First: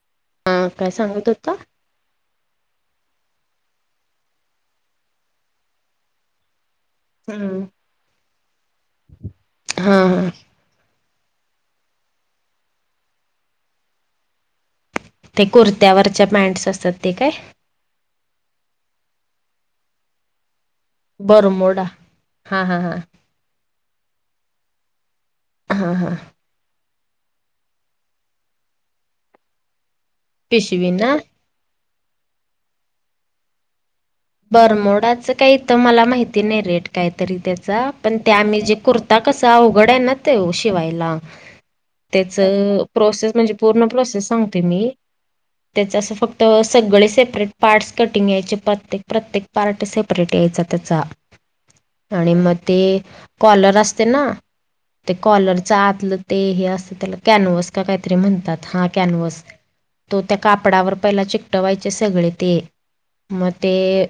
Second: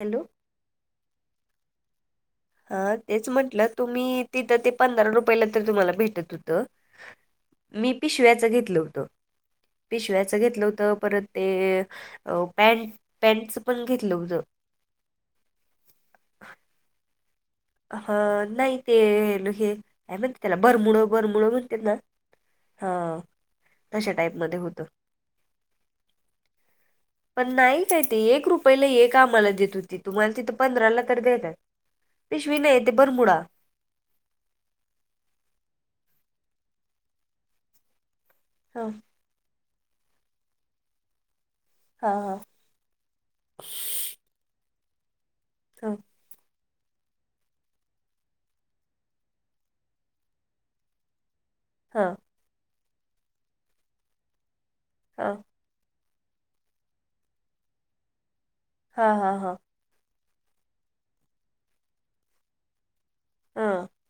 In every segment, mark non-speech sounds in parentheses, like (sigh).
Hello,, हा, काय सांगत होता? हा, तेच म्हटलं, तुम्ही तिथं ते पंधरा रुपयला तर तुम्हाला भेटत होतंऽ हम्म. मी पिशव्याचं घेतलं होत,, हा हा पिशव्याचं घेतलं होतं,, परतऽ ते पॅन्ट, पॅनटच पण घेतलं होतं. ते कुर्त्यावरच्या पॅन्ट्स असतात ते काय? ह, नाही ते लु हेे काय म्हणतेत त्याला, बर मुडऽ वरमुड बरमोडा म्हणतात ना,, हा,, तशा टाईपमध्ये होतं. हा, हा, पण नाही काय ते,, ते एक रुपयला एक आम्हाला देत होतीत,, तुम्हाला तिथं पिशवी पंधराला ना तर देतात. पिश्वी नाही ते भर मुडा. बरमोडाच काहीथं मला माहिती नाही रेट,, काहीतरी त्याचा, पण ते आम्ही जे हा कुर्ऽ त कसा अवघडाय ना तो शिवायला,, हा त्याचऽ प्रोसेस म्हणजे पूर्ण प्रोसेस सांगते मी,, हा त्याचं असं फक्तऽ तर सगळे सेपरेट पार्ट्स कटिंग यायचे पत्तेऽ प्रत्येक पार्ट सेपरेट यायचा त्याचा,, हा आणि मगऽ ते कॉलर असते ना,, ते हा कॉलरऽ च आतलं ते हे असत त्याला कॅनवस का काहीतरी म्हणतात,, हा कॅनवसऽ तो त्या कापडावर पहिला चिकटवायचे सगळे ते,, मग हा तेऽ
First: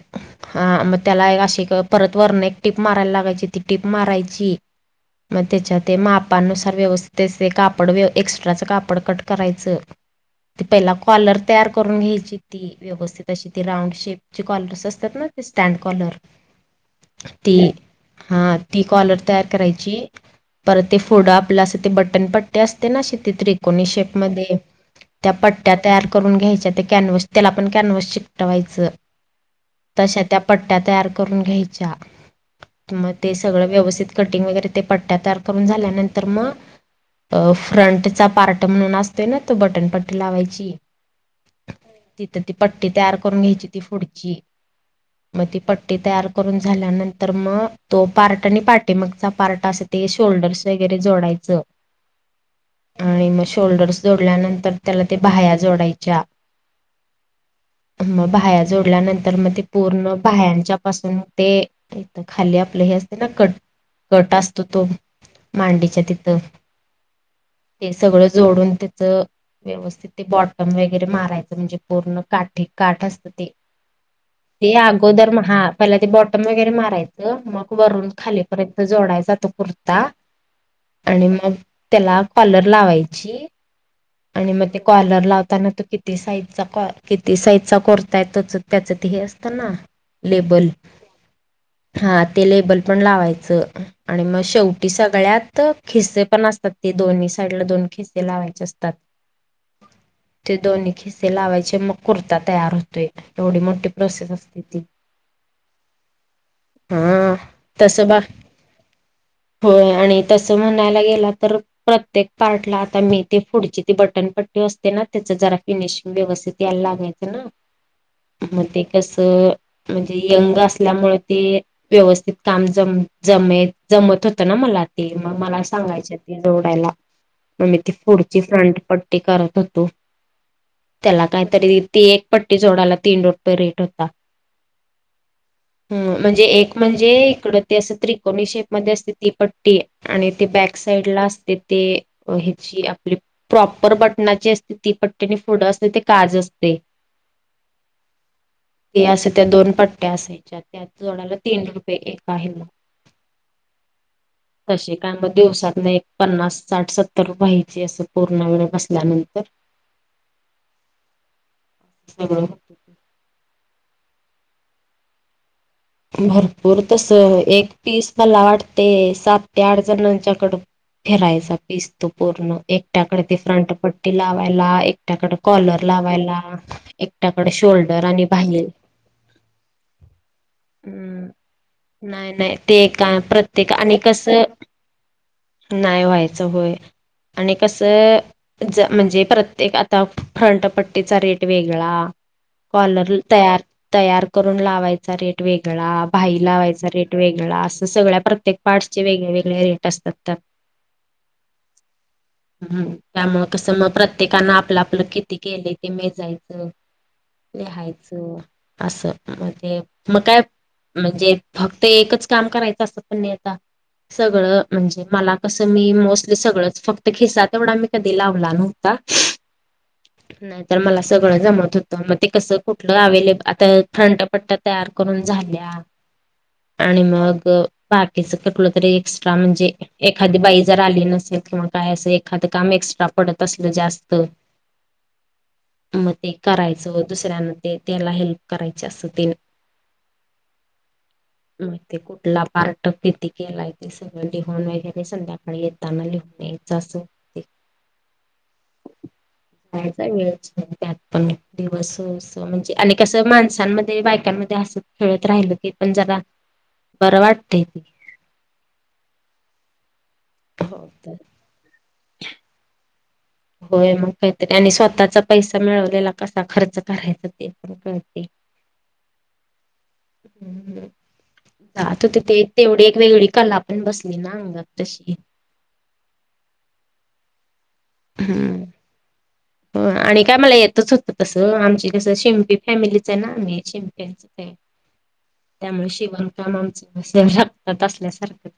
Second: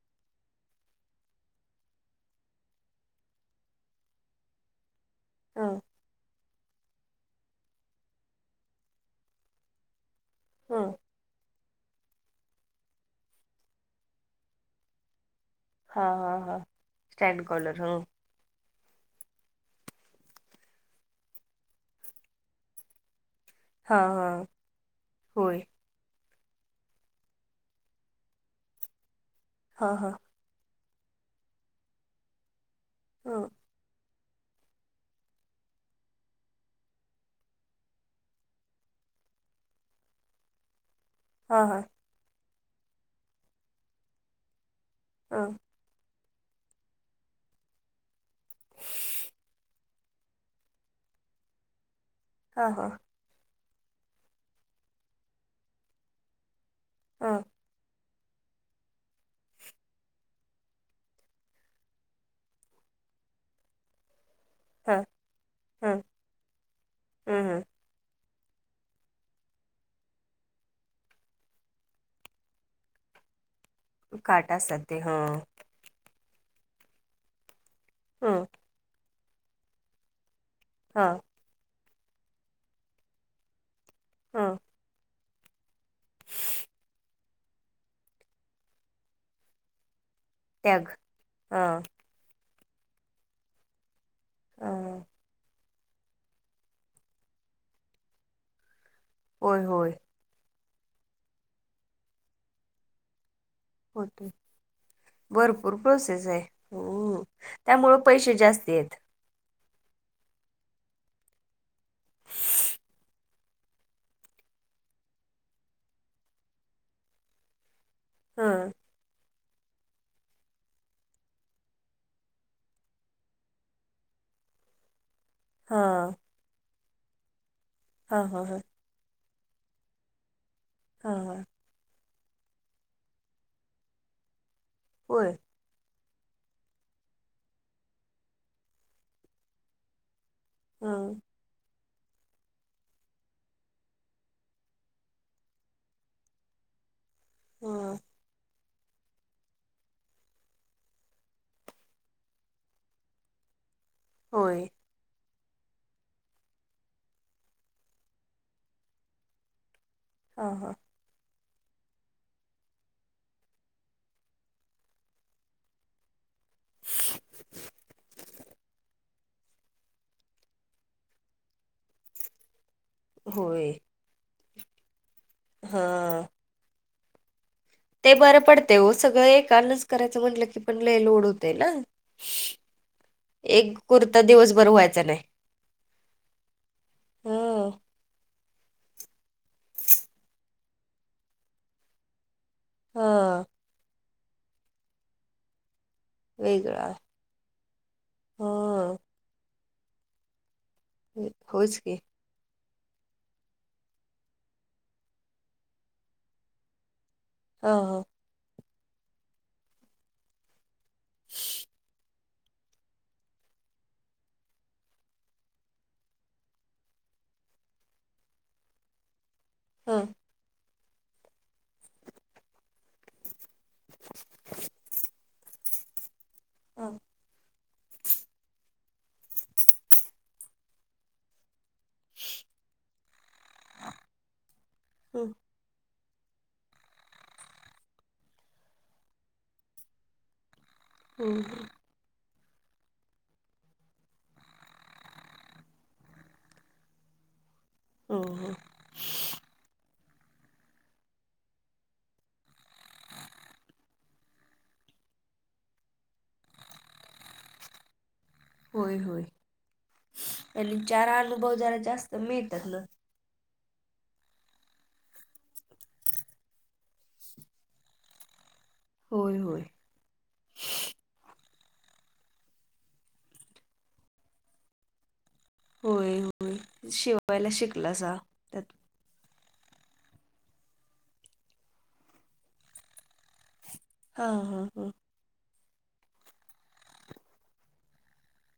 हा,, मग त्याला अशी परत वरन एक टीप मारायला लागायची ती टीप मारायची, मग हा तेच्या ते माऽ मापानुसार व्यवस्थीत ते कापड एक्सट्राच कापड कट करायच,, ते पऽ कॉलर तयार करून घ्यायची ती,, व्यवस्थित अशी ती राऊंड शेपचे कॉलरस असतात नाऽ स्टँड हा कॉलर,, हा हा स्टँड ती,, कॉलर ह. हा ती कॉलर तयार करायचीऽ पर ते फोडं आपलं असं ते बटन पट्टे असते ना शेतीत रिक्त हा एकोणीशे हा मध्ये त्या होय पट्ट्यात तयार करून घ्यायच्या ते कॅन्व्हस त्याला पण कॅन्व्हस शिकटवायचं हा हा तशा त्या पट्ट्या तयार करून घ्यायच्या मग ते ह सगळं व्यवस्थित कटिंग वगैरे ते पट्ट्या तयार करून झाल्यानंतर मग अ फ्रंटचा पार्ट म्हणून असतोय ना तो बटनपट्टी लावायची हां ह तिथं ती पट्टी तयार करून घ्यायची ती फ पुडची ह मग ती पट्टी तयार करून झाल्यानंतर मग तो पार्ट आणि पाटे मगचा पार्ट अस ते शोल्डर्स वगैरे जोडायचं (unintelligible) हा हा आणि मग शोल्डर्स जोडल्यानंतर त्याला ते बाया्या जोडायच्या हा मग बाया्या जोडल्यानंतर मग ते पूर्ण बायाच्या पासून ते नाही तर खाली आपलं हे असते ना कट कट असत तो ह ह मांडीच्या तिथं ह ह ते सगळं जोडून त्याच व्यवस्थित ते बॉटम वगैरे मारायचं म्हणजे पूर्ण काठी काठ असतं ते काटा ते असतात ह अगोदर महा पहिला ते बॉटम वगैरे मारायचं मग वरून ह खालीपर्यंत जोडायचातो पुरत ह आणि मग त्याला कॉलर लावायची आणि ह मग ते कॉर्लर लावताना तो किती किती साईजचा किती साईजचा कुर्ताय त्या त्याच ते हे असतं ना लेबल टॅग ह हा ते लेबल पण लावायचं. आणि मग शेवटी ह सगळ्यात खिस्से पण असतात ते दोन्ही साईडला दोन खिस्से लावायचे अस तात. होय होय. ते दोन्ही खिसे लावायचे मग कुर्ता तयार होतोय एवढी मोठी होते प्रोसेस असते ती. भरपूर प्रोसेस आहे हा त्यामुळ तसं बघ पैसे जास्त आहेत. होय आणि तसं म्हणायला गेला तर प्रत्येक पार्टला आता मी ते फूड ची ती बटनपट्टी असते ना त्याच जरा फिनिशिंग व्यवस्थित यायला लागायचं ना. ह मग ते कसं म्हणजे यंग असल्यामुळे ते व्यवस्थित काम ज जम जमत होतं ना मला. ते मग मला हा सांगायचे ते जोवडायला मग मी ते हा फूड हा ह पट्टी करत होतो. हा त्याला हा काहीतरी ती एक पट्टी जोडायला तीन रुपये रेट होता. होय. हम्म म्हणजे एक म्हणजे इकड ते असं त्रिकोणीस शेप मध्ये असते ती पट्टी. आणि ते बॅक ह साइड ला असते ते हेची प्रॉपर बटनाची असते ती पट्टीने फुढं असते ते काज असते. हा. ते असं त्या दोन पट्ट्या असायच्या त्यात जोडाला तीन रुपये एक आहे मग. (inaudible) होय. तसे काय मग दिवसात न एक पन्नास साठ सत्तर रुपय हाईत. चे असं पूर्ण वेळ बसल्यानंतर हां हां. सगळं भरपूर तस एक पीस मला वाटते सात ते आठ जणांच्याकड फिरायसाठी इसतो पूर्ण एक. एकट्याकडे ते होय फ्रंट पट्टी लावायला एकट्याकडे हा कॉलर लावायला एकट्याकडे शो ते बरं पडतय हो सगळं एकानच करायचं म्हटलं की पण लई लोड हम्म होतय ना नाही नाही ते काय प्रत्येक एक आणि कुर्ता कसं दिवसभर व्हायचा नाही. नाही व्हायचं होय आणि हं कसं ज म्हणजे प्रत्येक आता फ्रंटपट्टीचा रेट वेगळा कॉलर हा तयार तयार करून लावायचा रेट वेगळा भाई वेगळा लावायचा रेट वेगळा असं सगळ्या हा प्रत्येक पार्टचे वेगळे वेगळे रेट असतात त्या होयच की. हम्म त्यामुळ कस मग प्रत्येकान आपलं आपलं किती केलंय ते मेजायचं. हा हा लिहायचं असं असं ते मग काय म्हणजे फक्त एकच काम करायचं अस पण नाही आता. सगळं म्हणजे मला कसं मी मोस्टली सगळंच फक्त खिसा तेवढा मी कधी लावला नव्ह ता. हा नाही तर मला सगळं जमत होतं मग ते कसं कुठलं अवेलेबल आता फ्रंट पट्यात तयार करून झाल्या हा आणि मग बाकीच कुठलं तरी एक म्हणजे एखादी बाई जर आली नसेल किंवा काय असं एखादं काम एक्स्ट्रा पडत असल जास्त ह मग ते करायचं दुसऱ्यांन त्याला हेल्प करायच असं ते हो हम्म ते कुठला पार्ट किती केलाय ते सगळं लिहून वगैरे संध्याकाळी येताना लिहून यायचं असं एक हो हो. (inaudible) जायचा वेळच त्यात पण दिवस म्हणजे आणि कसं माणसांमध्ये, बायकांमध्ये अस खेळत राहिलं ते पण जरा बरं वाटतय होय होय आणि हो चार तर अनुभव जरा जास्त मिळतात ना होय मग काहीतरी आणि स्वतःचा पैसा मिळवलेला कसा खर्च करायचा ते करते. होय होय. हम्म हा तर तिथे तेवढी एक वेगळी कला पण बसली ना अंगात तशी होय होय शिवायला शिकलासा त्यात हम्म आणि काय मला येतच होतं तसं आमची कसं शिंपी फॅमिलीच आहे ना आम्ही शि च हा ते हा हा त्यामुळे शिवण काम आमच रक्तात असल्यासारखं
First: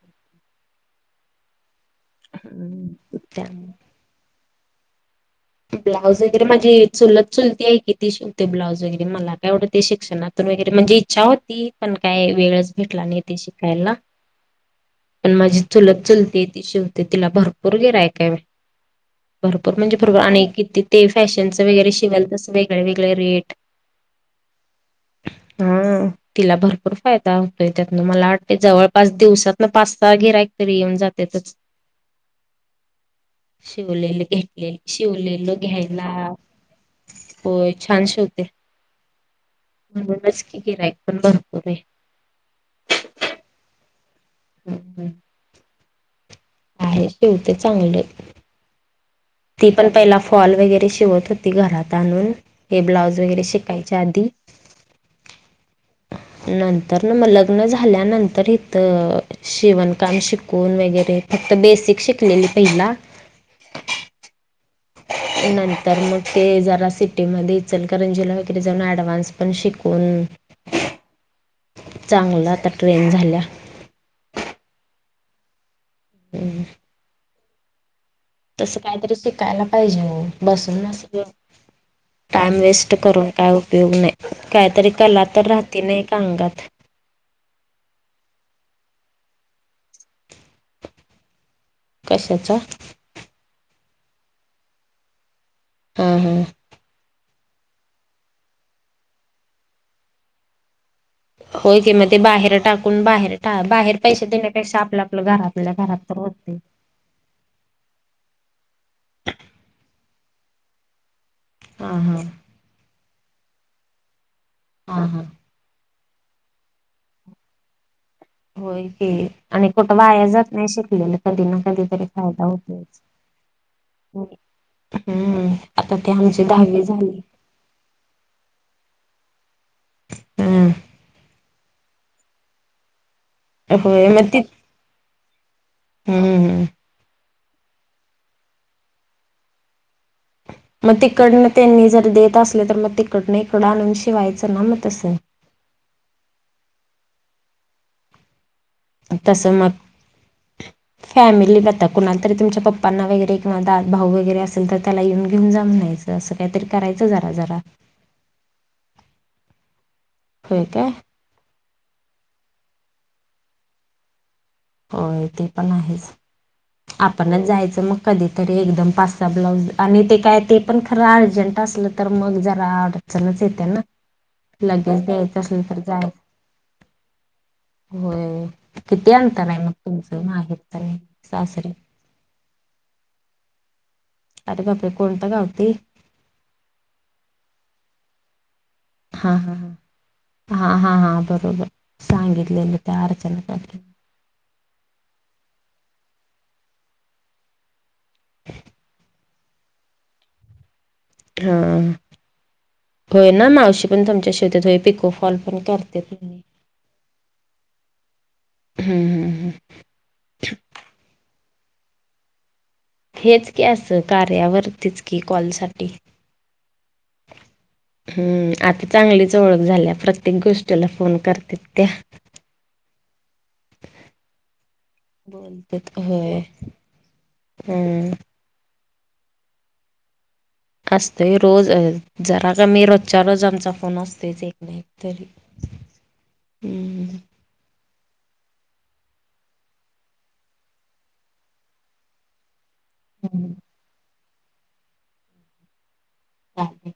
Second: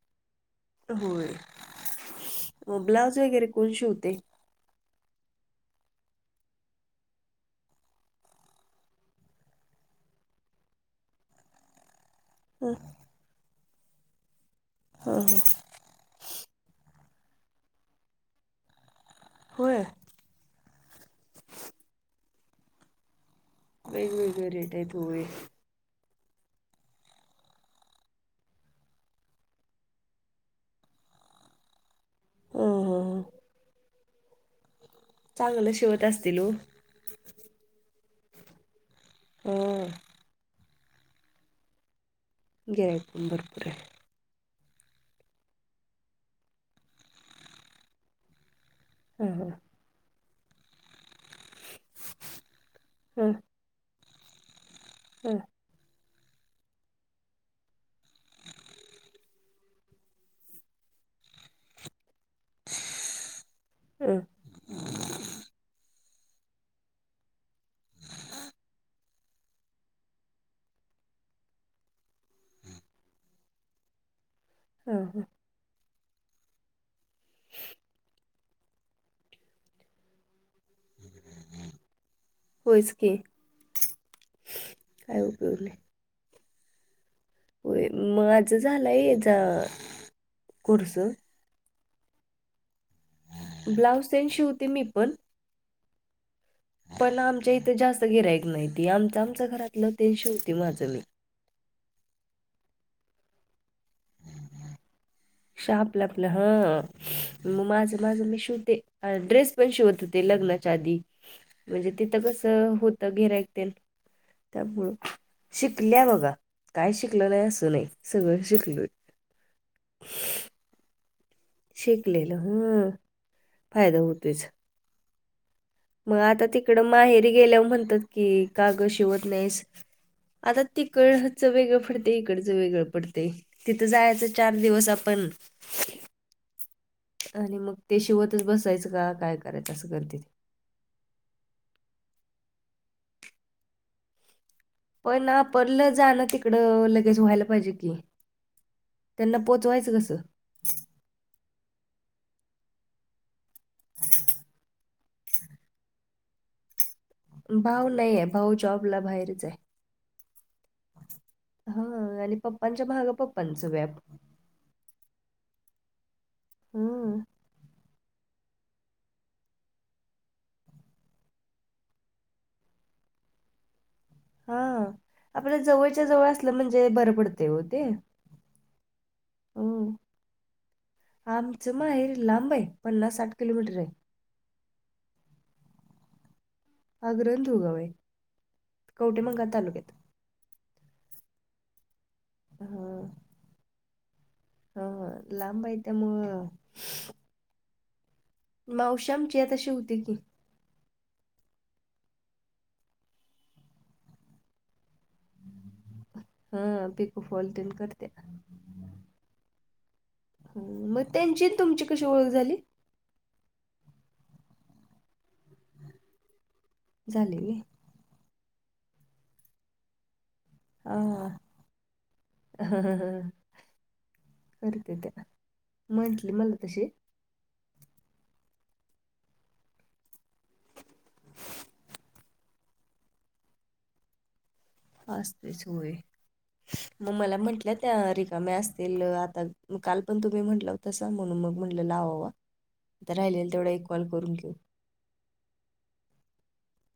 होय मग हम्म, ब्लाउज वगैरे कोण त्यामुळे शिवतय? ब्लाऊज वगैरे माझी चुलत चुलती आहे कि तिची ते ब्लाउज वगैरे मला कायं एवढं ते शिक्षणातून वगैरे म्हणजे इच्छा होती पण काय ह वेळच भेटला नाहीे ते शिकायला ह पण माझी चुलत चुलते ती शिव ते तिला भरपूर गिराईक काय भरपूर होय म्हणजे पूर आणि किती ते फॅशनचं वगैरे शिवल तस वेगळ वेगळे रेट वेगवेेगळे रेट आहेत होय. हा. तिला भरपूर फायदा होतोय त्यातन मला वाटतय जवळपास दिवसातन पाच सहा गिराईक तरी येऊन जात्यातच. (inaudible) ह ह शिवलेलं घेतले शिवलेलं चांगलं शिवत घ्यायला असतील हो होय छान शिव हो. म्हणूनच की गिरायक पण भरपूर आहेत. गिराईक पण भरपूर आहेत. हम्म हम्म आहे शेवटी चांगलं ह हा ी पण पहिला फॉल वगैरे शिवत होती घरात आणून हे ब्लाऊज वगैरे शिकायच्या आधी ह नंतर न मग लग्न झाल्यानंतर इथं शिवणकाम शिकून वगैरे फक्त बेसिक शिकलेली पहिला हम ह नंतर मग ते जरा सिटीमध्ये इचल करंजीला वगैरे जाऊन ऍडव्हान्स पण शिकून चांगलं आता ट्रेन झाल्या हो हो हम् तसं काहीतरी शिकायला पाहिजे हो बसून न टाईम होयच वेस्ट की करून काय उपयोग नाही काहीतरी काय कला तर उपयोग राहती नाही का अांगात होय म माझं झालंयचा खुरस कशाचा ब्लाऊज सन शिवते मी पण हा हा पण आमच्या इथे जास्त गिरायक नाहीती आमच आमच घरातलं ते श होती माझं मी होय कि मग ते बाहेर टाकून बाहेर बाहेर पैसे देण्यापेक्षा आपल्या आपलं घर श- आपल्या घरात आपलं तर आपलं हा होते मग माझं माझं मी शिवते ड्रेस पण शिवत होते लग्नाच्या आधी म्हणजे हां तिथं हां कसं होत घेर ऐकतील त्यामुळं हा हा शिकल्या बघा का शिकलले असून सगळ शिकलो होय की आणि कुठं वाया जात नाही शिकलेलं कधी ना कधी तरी शिकलेलं फायदा होतो हं फायदा होतोयच हम्म ते मग आमची आता दहावी तिकडं झाली. माहेरी गेल्यावर म्हणतात कि काग शिवत नाहीस आता हम्म तिकड च वेगळं पडते इकडचं वेगळं पडते तिथं होय जायचं चार दिवस आपण हम हम आणि मग ते शेवतच बसायचं का काय करायचं असं करते ते मग तिकडनं त्यांनी जर देत असले तर मग तिकडनं इकडं आणून शिवायचं ना मग तसं. पण परलं जा ना तिकडं लगेच व्हायला पाहिजे कि तसं मग फॅमिली जता कणाला तरी तमच्या पप्पा पण्ना वगैरेिंवा दात भाऊ वगैरे असेल तर त्याला येऊन घेऊन जान्यायचं असं काहीत कयचंच भाऊ नाही आहे भाऊ जॉब ला बाहेरच आहे होय काय हा आणि पप्पांच्या महागा पप्पांच व्याप होय ते पण आहेच हम्म आपणच जायचं मग कधीतरी एकदम पाच स ब्लाऊज आणि ते काय ते पण खरं अर्जंट असलं तर मग जरा अर्ड अलच येते ना हा लगेच द्यायचं आपल्या असलं तर जवळच्या जाय जवळ असलं म्हणजे बरं पडते हो ते होय किती आणंतर आहे मग हम्म. तुमचं आहेर तर सासरे हर लाबाई पन्स साठ किलोमीटर आहे अरे बापरे कोणता गावते हा ग्रंथु कावे हा हा ह हा हा हा बरोबर सांगितलेलं त्या अर्चण हा लांबा इ त्या मग मावश्यामचीतशी होतील ती हा होय ना मावशी पण तमच्या शेवतीत होय पिकोफॉल पण करते तुम्ही हा पिकू फॉलदन करते्या हम्म हम्म हम्म. मग त्यांची तुमची कशी ओळख झाली हेच की असं कार्यावरतीच की कॉलसाठी झाली गे हम्म आता चांगलीच ओळख झाल्या प्रत्येक गोष्टीला फोन करते त्या ह ह खर ते त्या म्हटली मला तशी हम् असतोय रोज जरा का मी रोजच्या रोज आमचा फोन असतोयच एक नाही असतेच होय मग मला म्हटल्यात त्या रिकाम्या असतील आता काल पण तुम्ही म्हटलं होतसा म्हणून मग म्हटलं लावावा आता राहिलेल हम्म तेवढा एक कॉल करून घेऊ हां